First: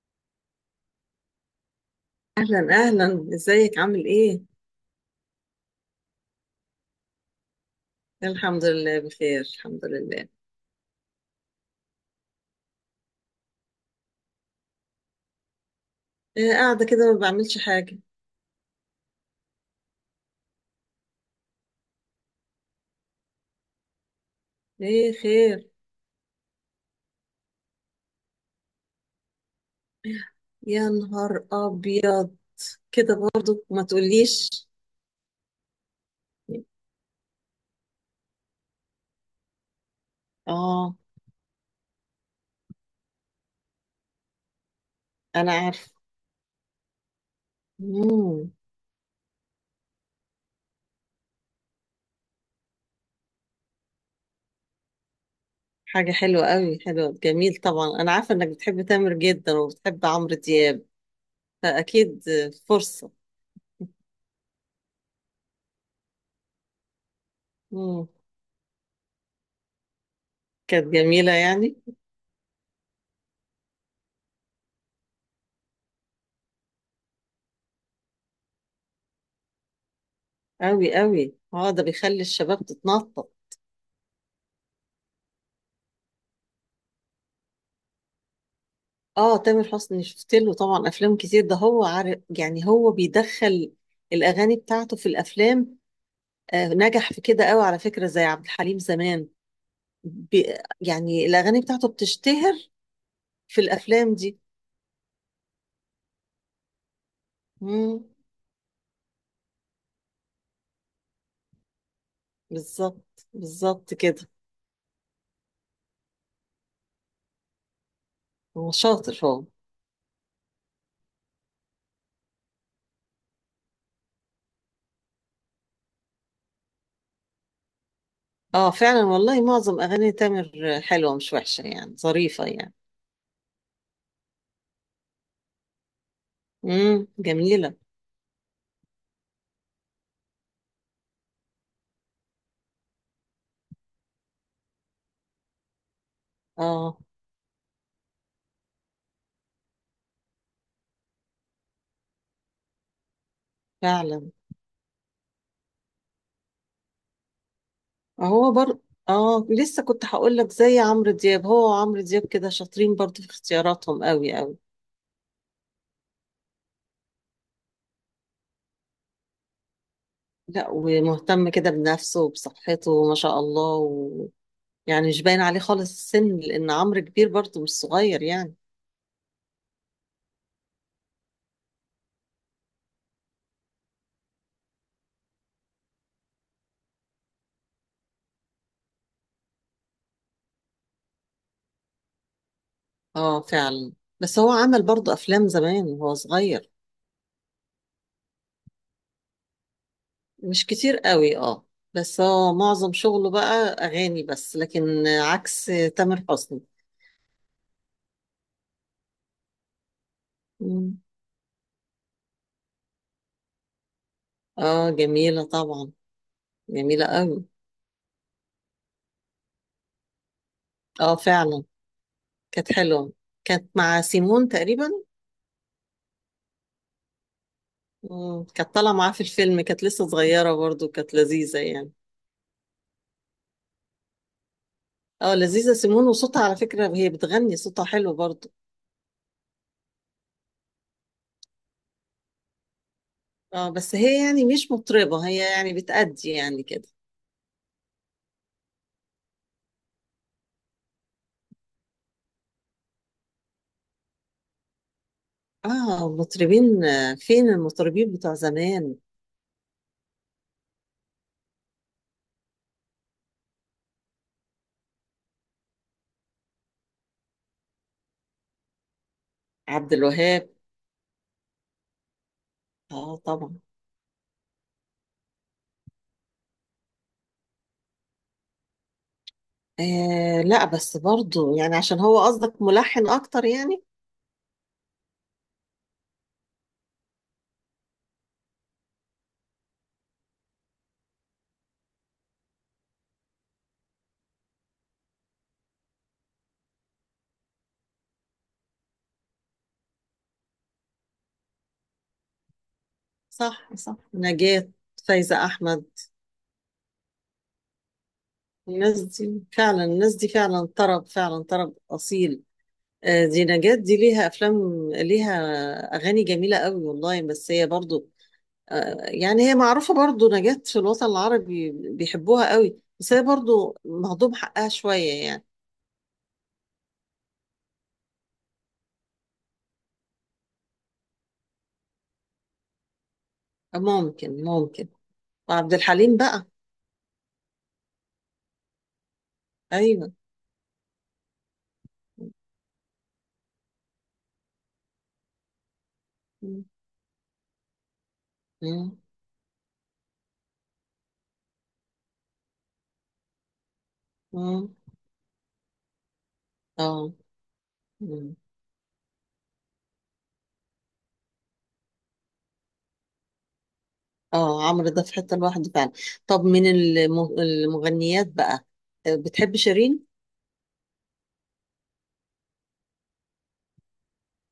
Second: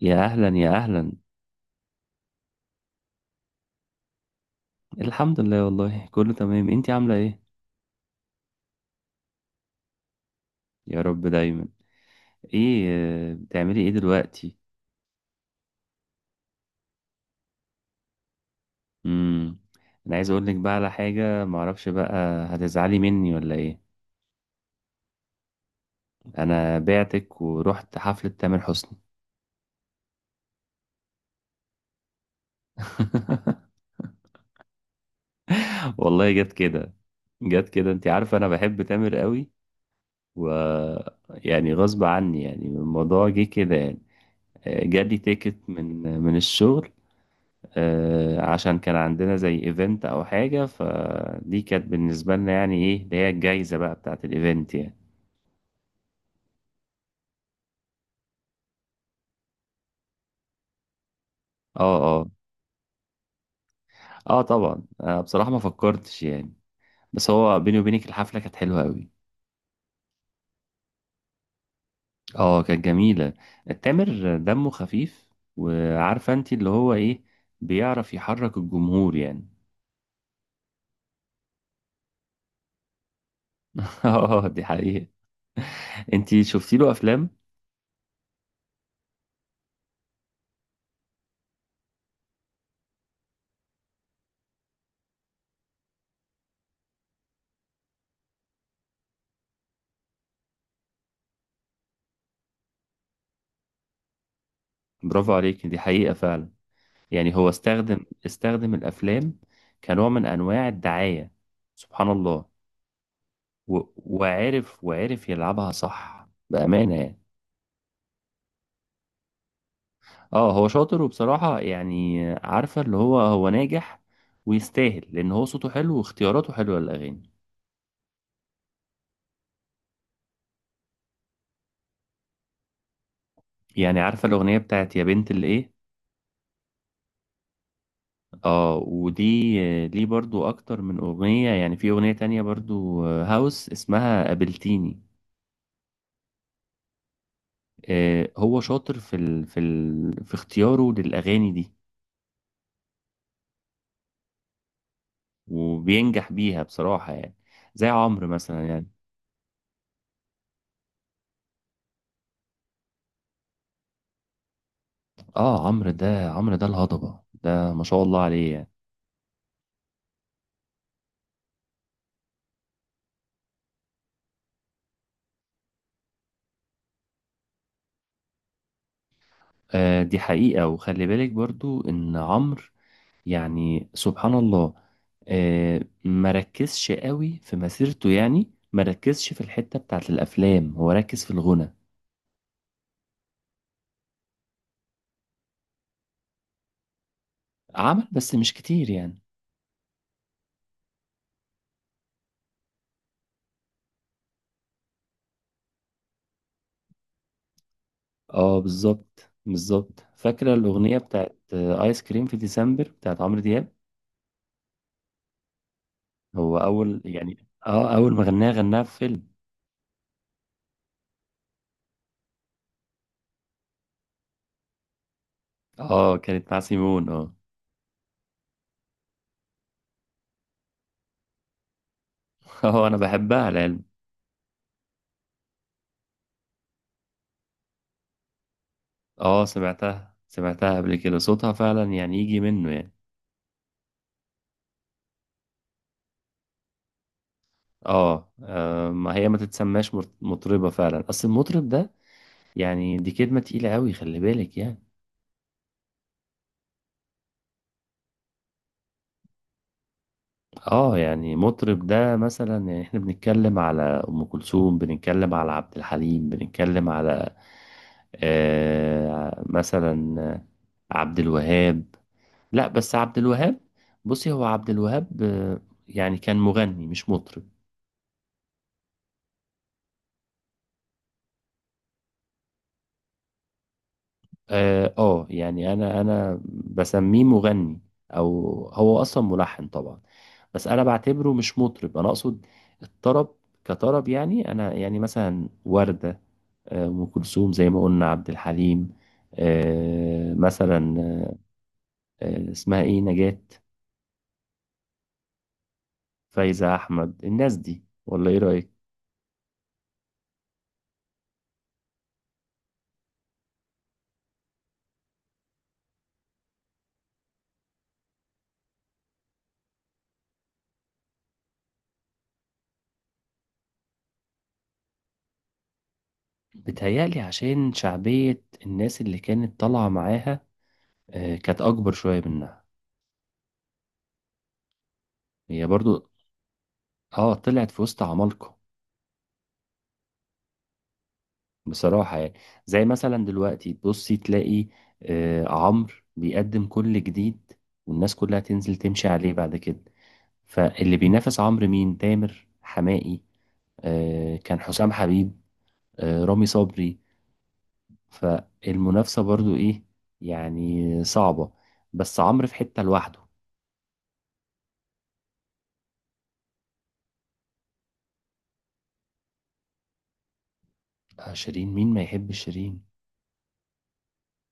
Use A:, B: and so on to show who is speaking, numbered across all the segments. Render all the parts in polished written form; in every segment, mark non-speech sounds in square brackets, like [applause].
A: يا اهلا يا اهلا.
B: أهلا أهلا، إزيك؟ عامل إيه؟
A: الحمد لله، والله كله تمام، انتي عامله ايه؟
B: الحمد لله بخير، الحمد لله.
A: يا رب دايما. ايه؟ بتعملي ايه دلوقتي؟
B: إيه، قاعدة كده ما بعملش حاجة.
A: امم انا عايز اقول لك بقى على حاجه، معرفش بقى، هتزعلي مني ولا ايه؟
B: إيه خير؟
A: انا بعتك ورحت حفله تامر حسني.
B: يا نهار أبيض. كده برضو ما
A: [laughs]
B: تقوليش.
A: والله جت كده. جت كده، انتي عارفه انا بحب تامر قوي. و
B: آه.
A: يعني غصب عني، يعني الموضوع جه كده يعني. جالي
B: أنا
A: تيكت
B: عارفة.
A: من الشغل.
B: مم.
A: عشان كان عندنا زي ايفنت او حاجة، فدي كانت بالنسبة لنا يعني ايه اللي هي الجايزة بقى بتاعة الايفنت يعني.
B: حاجة حلوة قوي، حلوة، جميل. طبعا أنا عارفة إنك بتحب تامر جدا وبتحب عمرو دياب،
A: اه،
B: فأكيد
A: اه.
B: فرصة.
A: اه طبعا. بصراحة ما فكرتش يعني. بس هو بيني وبينك
B: مم.
A: الحفلة كانت حلوة قوي.
B: كانت جميلة يعني.
A: اه كانت جميلة. تامر دمه خفيف. وعارفة انت اللي هو ايه، بيعرف يحرك الجمهور يعني.
B: قوي قوي، اه، ده بيخلي الشباب تتنطط.
A: [laughs] اه دي حقيقة. انت شفتي له افلام؟
B: اه، تامر حسني شفت له طبعا افلام كتير، ده هو عارف يعني، هو بيدخل الاغاني بتاعته في الافلام. نجح في كده قوي على فكره، زي عبد الحليم زمان. بي يعني الاغاني بتاعته بتشتهر في الافلام دي.
A: برافو عليك، دي حقيقة فعلا. يعني هو
B: امم
A: استخدم الافلام كنوع من انواع الدعاية. سبحان الله.
B: بالظبط بالظبط كده.
A: وعرف يلعبها صح بأمانة يعني.
B: هو شاطر هو.
A: اه هو شاطر، وبصراحة يعني عارفة اللي هو هو ناجح ويستاهل، لأن هو صوته حلو واختياراته حلوة للأغاني.
B: اه فعلا، والله معظم اغاني تامر حلوه مش وحشه يعني، ظريفه يعني.
A: يعني عارفة الأغنية بتاعت يا بنت الإيه؟
B: جميله.
A: اه ودي، ليه برضو أكتر من أغنية، يعني في أغنية تانية برضو، هاوس اسمها قابلتيني.
B: اه
A: هو شاطر في في اختياره للأغاني دي،
B: فعلا.
A: وبينجح بيها بصراحة يعني. زي عمرو
B: هو
A: مثلا
B: بر
A: يعني.
B: اه، لسه كنت هقول لك زي عمرو دياب، هو وعمرو دياب كده شاطرين برضو في اختياراتهم قوي قوي.
A: اه عمرو ده الهضبة ده، ما شاء الله عليه يعني.
B: لا، ومهتم كده بنفسه وبصحته ما شاء الله. يعني مش باين عليه خالص السن، لان عمرو كبير برضو مش صغير يعني.
A: آه دي حقيقة. وخلي بالك برضو ان عمرو، يعني سبحان الله، آه ما ركزش قوي في مسيرته، يعني ما ركزش في الحتة بتاعت الافلام، هو ركز في الغنى.
B: اه فعلا. بس هو عمل برضو افلام زمان وهو صغير.
A: عمل بس مش كتير يعني.
B: مش كتير قوي، اه. بس هو معظم شغله بقى اغاني بس، لكن عكس تامر حسني.
A: اه بالظبط بالظبط. فاكرة الأغنية
B: مم.
A: بتاعت آيس كريم في ديسمبر بتاعت عمرو دياب؟
B: اه جميلة طبعا.
A: هو أول
B: جميلة قوي.
A: يعني، اه أول ما غناها غناها في فيلم.
B: اه فعلا. كانت حلوة. كانت مع سيمون تقريبا.
A: اه كانت مع سيمون اه.
B: مم. كانت طالعة معاه في الفيلم، كانت لسه صغيرة برضو، كانت لذيذة يعني.
A: [laughs] اه انا بحبها العلم.
B: اه، لذيذة سيمون، وصوتها على فكرة هي بتغني، صوتها حلو برضو.
A: اه سمعتها سمعتها قبل كده، صوتها فعلا يعني يجي منه يعني.
B: اه، بس هي يعني مش مطربة، هي يعني بتأدي يعني كده.
A: اه، ما هي ما تتسماش مطربة فعلا، اصل المطرب ده يعني دي كلمة تقيلة قوي، خلي بالك يعني.
B: اه، مطربين. فين المطربين بتوع زمان؟
A: اه يعني مطرب ده مثلا، يعني احنا بنتكلم على ام كلثوم، بنتكلم على عبد الحليم، بنتكلم على آه
B: عبد
A: مثلا
B: الوهاب.
A: عبد الوهاب. لا بس
B: اه
A: عبد
B: طبعا.
A: الوهاب. بصي هو عبد الوهاب يعني كان مغني مش مطرب.
B: لا، بس برضو يعني، عشان هو قصدك ملحن اكتر يعني.
A: اه، يعني انا بسميه مغني. او هو اصلا ملحن طبعا، بس انا بعتبره مش مطرب، انا اقصد الطرب كطرب يعني. انا يعني مثلا وردة، ام كلثوم زي ما قلنا، عبد الحليم، مثلا اسمها ايه، نجاة،
B: صح صح، نجاة. فايزة احمد.
A: فايزة احمد. الناس دي، ولا ايه رأيك؟
B: الناس دي فعلا، الناس دي فعلا طرب، فعلا طرب أصيل. دي نجاة، دي ليها أفلام، ليها أغاني جميلة قوي والله. بس هي برضو، يعني هي معروفة برضو نجاة في الوطن العربي، بيحبوها قوي، بس هي برضو مهضوم حقها شوية يعني.
A: بتهيألي عشان شعبية الناس اللي كانت طالعة معاها كانت اكبر شويه منها.
B: آه، ممكن ممكن.
A: هي
B: وعبد
A: برضو
B: الحليم بقى.
A: اه طلعت في وسط عمالقه
B: أيوه.
A: بصراحه يعني. زي مثلا دلوقتي تبصي تلاقي آه عمرو
B: مم.
A: بيقدم كل جديد، والناس كلها تنزل
B: مم.
A: تمشي عليه بعد كده. فاللي بينافس عمرو مين؟ تامر حماقي، آه كان
B: مم.
A: حسام حبيب، آه رامي صبري.
B: اه. مم.
A: فالمنافسه برضو ايه، يعني صعبه. بس عمرو في حته لوحده.
B: اه، عمرو ده في حتة لوحده فعلا. طب من المغنيات بقى، بتحب شيرين؟
A: آه شيرين؟ مين ما يحب شيرين.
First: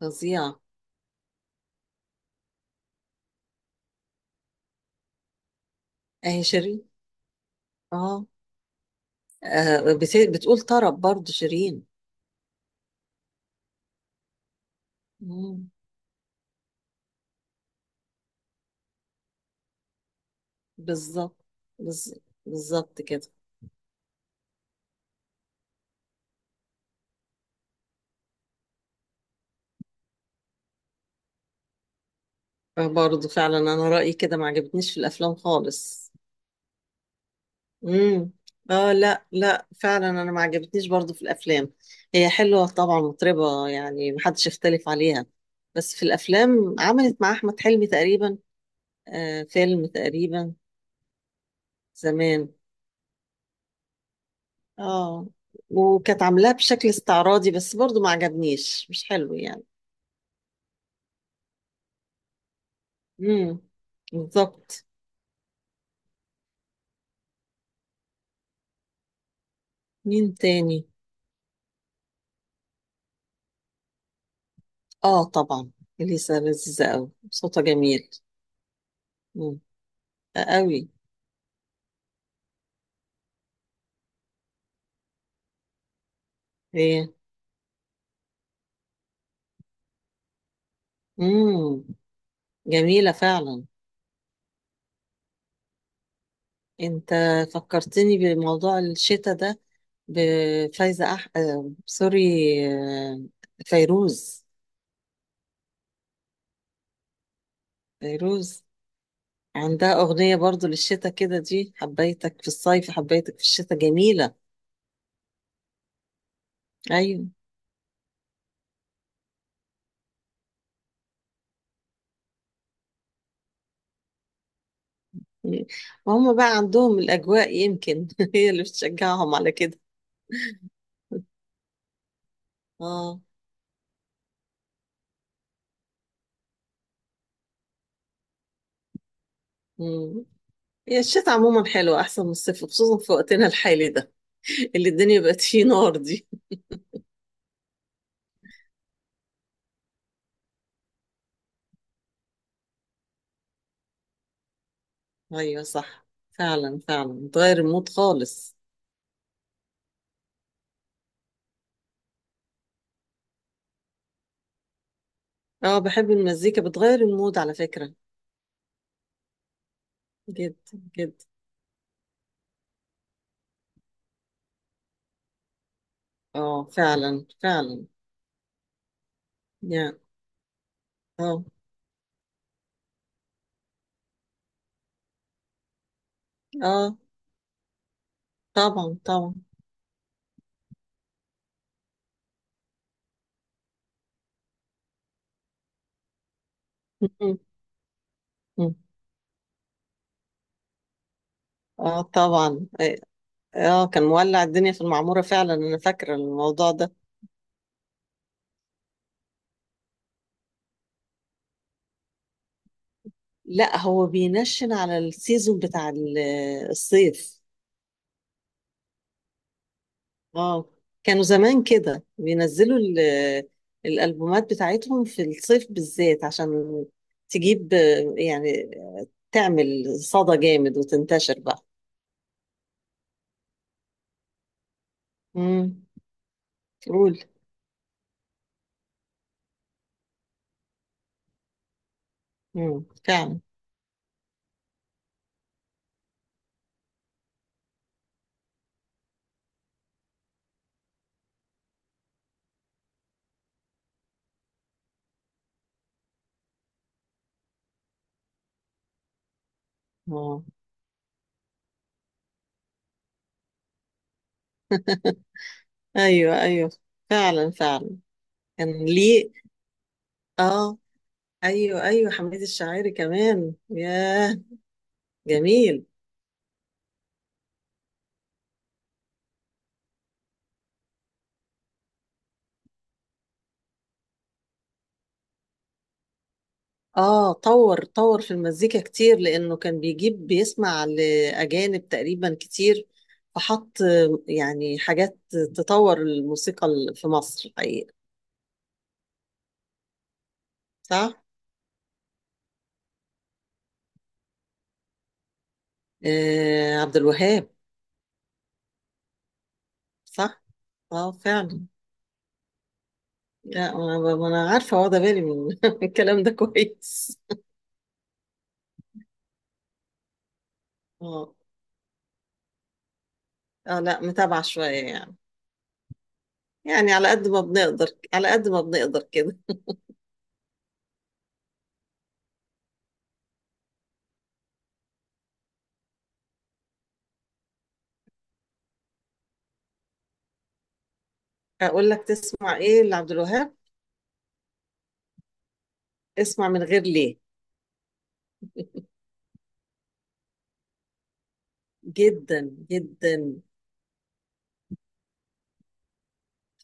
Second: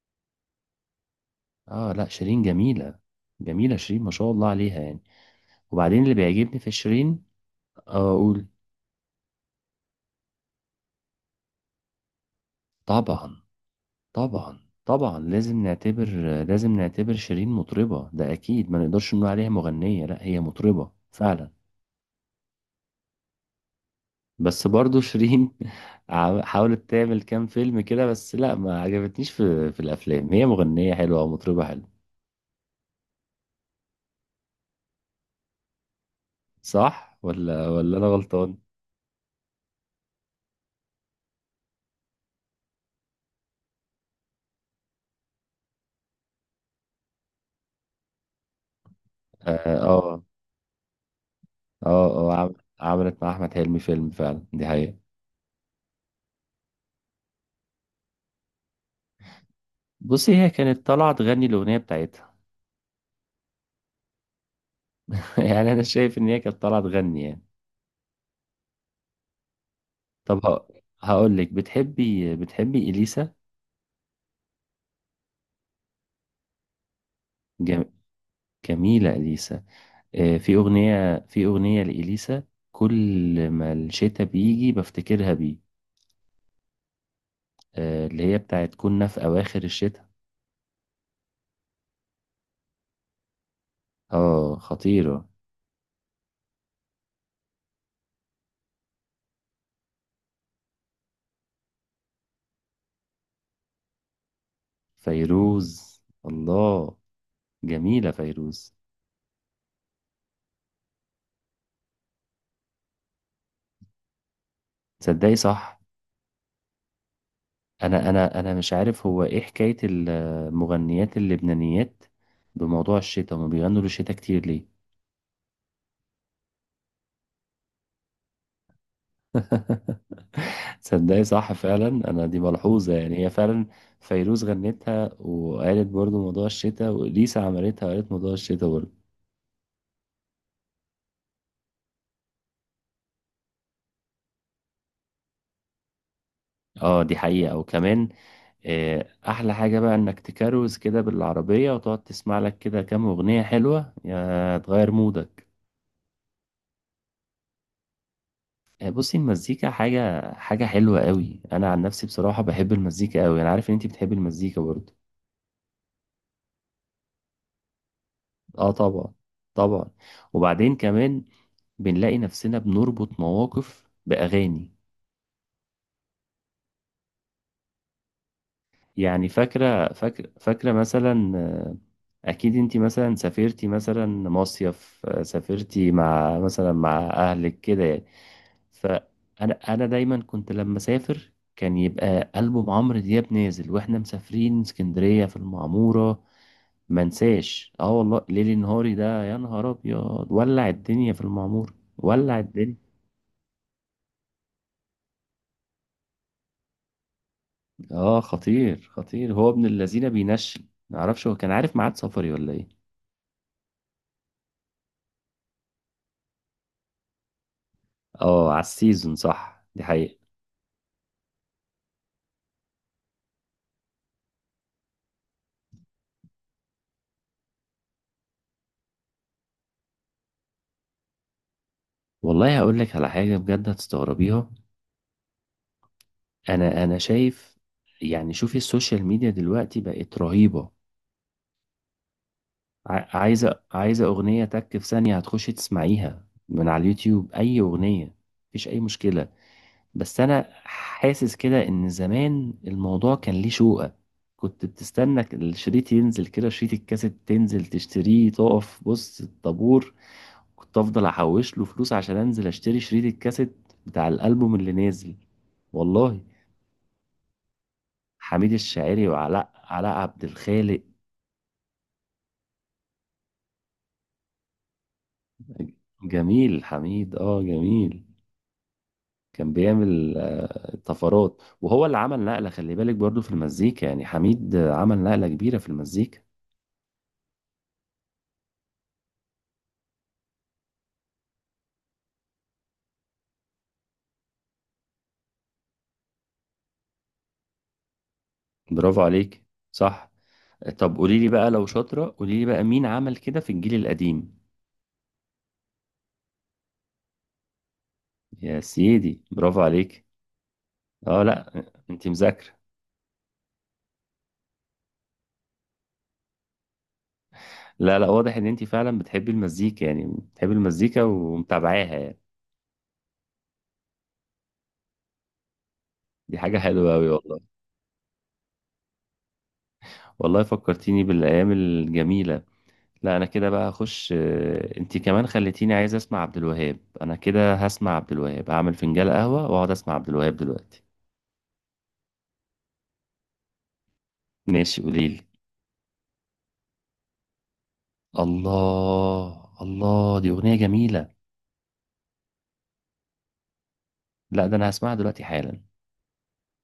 B: فظيعة.
A: اه لا شيرين جميله. جميله شيرين ما شاء الله عليها يعني. وبعدين اللي
B: اهي
A: بيعجبني في
B: شيرين.
A: شيرين،
B: اه.
A: اقول.
B: بتقول طرب برضو شيرين؟
A: طبعا. طبعا طبعا لازم
B: مم.
A: نعتبر، لازم نعتبر شيرين مطربة، ده اكيد. ما نقدرش نقول عليها مغنية، لا هي مطربة
B: بالظبط.
A: فعلا.
B: بالظ- بالظبط كده.
A: بس برضو شيرين [laughs] حاولت تعمل كام فيلم كده، بس لا ما عجبتنيش في الافلام. هي مغنية حلوة ومطربة حلوة.
B: برضو فعلا، انا رأيي كده ما عجبتنيش في الافلام خالص.
A: صح ولا انا
B: امم
A: غلطان؟
B: اه لا لا، فعلا انا ما عجبتنيش برضو في الافلام. هي حلوة طبعا، مطربة يعني محدش يختلف عليها. بس في الافلام عملت مع احمد حلمي تقريبا
A: اه
B: فيلم
A: اه.
B: تقريبا،
A: اه
B: زمان.
A: عملت مع احمد حلمي فيلم فعلا، دي حقيقة.
B: اه، وكانت عاملاه بشكل استعراضي، بس برضو ما عجبنيش مش حلو يعني.
A: بصي هي كانت طالعة تغني الأغنية بتاعتها.
B: امم بالظبط.
A: [laughs] يعني انا شايف ان هي كانت طالعه تغني يعني.
B: مين
A: طب
B: تاني؟
A: هقول لك، بتحبي اليسا؟
B: اه طبعا، اليسا لذيذة قوي، صوتها
A: جم...
B: جميل.
A: جميله
B: امم
A: اليسا. في
B: قوي.
A: اغنيه في اغنيه لاليسا، كل ما الشتاء بيجي بفتكرها بيه،
B: هي.
A: اللي هي بتاعت كنا في اواخر الشتاء.
B: امم جميلة فعلا.
A: اه خطيره.
B: انت فكرتني بموضوع الشتاء ده. بفايزة سوري. آه، فيروز.
A: فيروز الله، جميله
B: فيروز
A: فيروز.
B: عندها أغنية برضو للشتاء كده، دي حبيتك في الصيف، حبيتك في الشتاء، جميلة.
A: تصدقي صح،
B: أيوة.
A: انا انا مش عارف هو ايه حكايه المغنيات اللبنانيات بموضوع الشتاء، هما بيغنوا للشتاء كتير ليه.
B: وهم بقى عندهم الأجواء يمكن، [laughs] هي اللي بتشجعهم على كده.
A: [laughs] تصدقي صح فعلا، انا دي ملحوظه يعني،
B: اه.
A: هي فعلا فيروز غنتها وقالت برضو موضوع الشتاء، وليسا عملتها وقالت موضوع الشتاء برضو.
B: مم. هي الشتاء عموما حلوة، أحسن من الصيف، خصوصا في وقتنا الحالي ده اللي الدنيا بقت فيه نار دي.
A: اه دي حقيقه. وكمان احلى حاجه بقى انك تكروز كده بالعربيه، وتقعد تسمع لك كده كام اغنيه حلوه يا تغير مودك.
B: أيوة صح. فعلا فعلا، بتغير المود خالص.
A: بصي المزيكا حاجه حلوه قوي، انا عن نفسي بصراحه بحب المزيكا قوي، انا عارف ان انت بتحبي المزيكا برضو.
B: اه، بحب المزيكا، بتغير المود على فكرة.
A: اه طبعا. طبعا.
B: جدا.
A: وبعدين كمان
B: جدا.
A: بنلاقي نفسنا بنربط مواقف باغاني،
B: اه فعلا فعلا.
A: يعني فاكرة
B: يعني.
A: فاكرة فاكرة مثلا،
B: اه.
A: أكيد أنت مثلا سافرتي مثلا مصيف، سافرتي مع مثلا
B: اه
A: مع أهلك كده يعني.
B: طبعا طبعا.
A: فأنا دايما كنت لما أسافر كان يبقى ألبوم عمرو دياب نازل، وإحنا مسافرين اسكندرية في المعمورة.
B: مم.
A: منساش اه والله ليلي
B: مم.
A: نهاري ده، يا نهار أبيض ولع الدنيا في المعمورة،
B: اه
A: ولع
B: طبعا.
A: الدنيا.
B: إيه، اه، كان مولع الدنيا في المعمورة فعلا، أنا فاكرة الموضوع ده.
A: اه خطير خطير، هو ابن الذين بينشل، معرفش هو كان عارف ميعاد سفري ولا إيه.
B: لا، هو بينشن على السيزون بتاع الصيف.
A: اه على السيزون، صح دي حقيقة.
B: اه، كانوا زمان كده بينزلوا الألبومات بتاعتهم في الصيف بالذات، عشان تجيب، يعني تعمل صدى جامد وتنتشر بقى.
A: والله هقول لك على حاجة بجد هتستغربيها.
B: امم
A: انا
B: قول.
A: شايف يعني، شوفي السوشيال ميديا دلوقتي بقت رهيبة.
B: فعلا.
A: عايزة اغنية، تك في ثانية هتخشي تسمعيها من على اليوتيوب اي اغنية، مفيش اي مشكلة. بس انا حاسس كده ان زمان الموضوع كان ليه شوقة، كنت بتستنى الشريط ينزل كده، شريط الكاسيت تنزل تشتريه تقف بص الطابور،
B: اه.
A: كنت افضل احوش له فلوس عشان انزل اشتري شريط الكاسيت بتاع الالبوم اللي نازل والله.
B: ايوه ايوه، فعلا فعلا.
A: حميد
B: كان
A: الشاعري،
B: ليه.
A: وعلاء عبد
B: اه.
A: الخالق.
B: ايوه ايوه، حميد الشاعري كمان. ياه، جميل.
A: جميل حميد، اه جميل. كان بيعمل طفرات، وهو اللي عمل نقلة، خلي بالك برضو في المزيكا يعني، حميد عمل نقلة كبيرة في المزيكا.
B: اه، طور طور في المزيكا كتير، لانه كان بيجيب بيسمع لاجانب تقريبا كتير، فحط يعني حاجات تطور الموسيقى في مصر، الحقيقه.
A: برافو عليك. صح. طب
B: صح.
A: قولي لي بقى لو شاطرة، قولي لي بقى مين عمل كده في الجيل القديم؟
B: عبد الوهاب.
A: يا سيدي برافو عليك.
B: صح. اه
A: اه لا
B: فعلا.
A: انت مذاكرة.
B: لا، انا، ما أنا عارفه واخده بالي من [laughs] الكلام ده كويس.
A: لا لا، واضح ان انت فعلا بتحبي المزيكا يعني، بتحبي المزيكا
B: اه.
A: ومتابعاها يعني.
B: اه لا، متابعه شويه يعني.
A: دي حاجة
B: يعني
A: حلوة أوي
B: على قد ما
A: والله.
B: بنقدر، على قد ما بنقدر كده.
A: والله فكرتيني بالأيام الجميلة. لا أنا كده بقى هخش، انت كمان خليتيني عايز أسمع عبد الوهاب، أنا كده هسمع عبد الوهاب، هعمل فنجان قهوة وأقعد أسمع عبد الوهاب دلوقتي.
B: اقول لك تسمع ايه لعبد الوهاب؟
A: ماشي قوليلي.
B: اسمع من غير ليه.
A: الله الله، دي أغنية جميلة.
B: جدا جدا.
A: لا ده أنا هسمعها دلوقتي حالا.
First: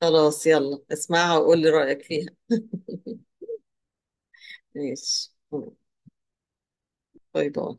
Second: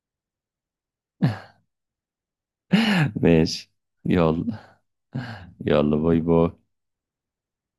B: خلاص، يلا اسمعها وقول لي رأيك فيها.
A: [laughs] ماشي. يلا.
B: ماشي.
A: يلا باي باي.
B: باي باي.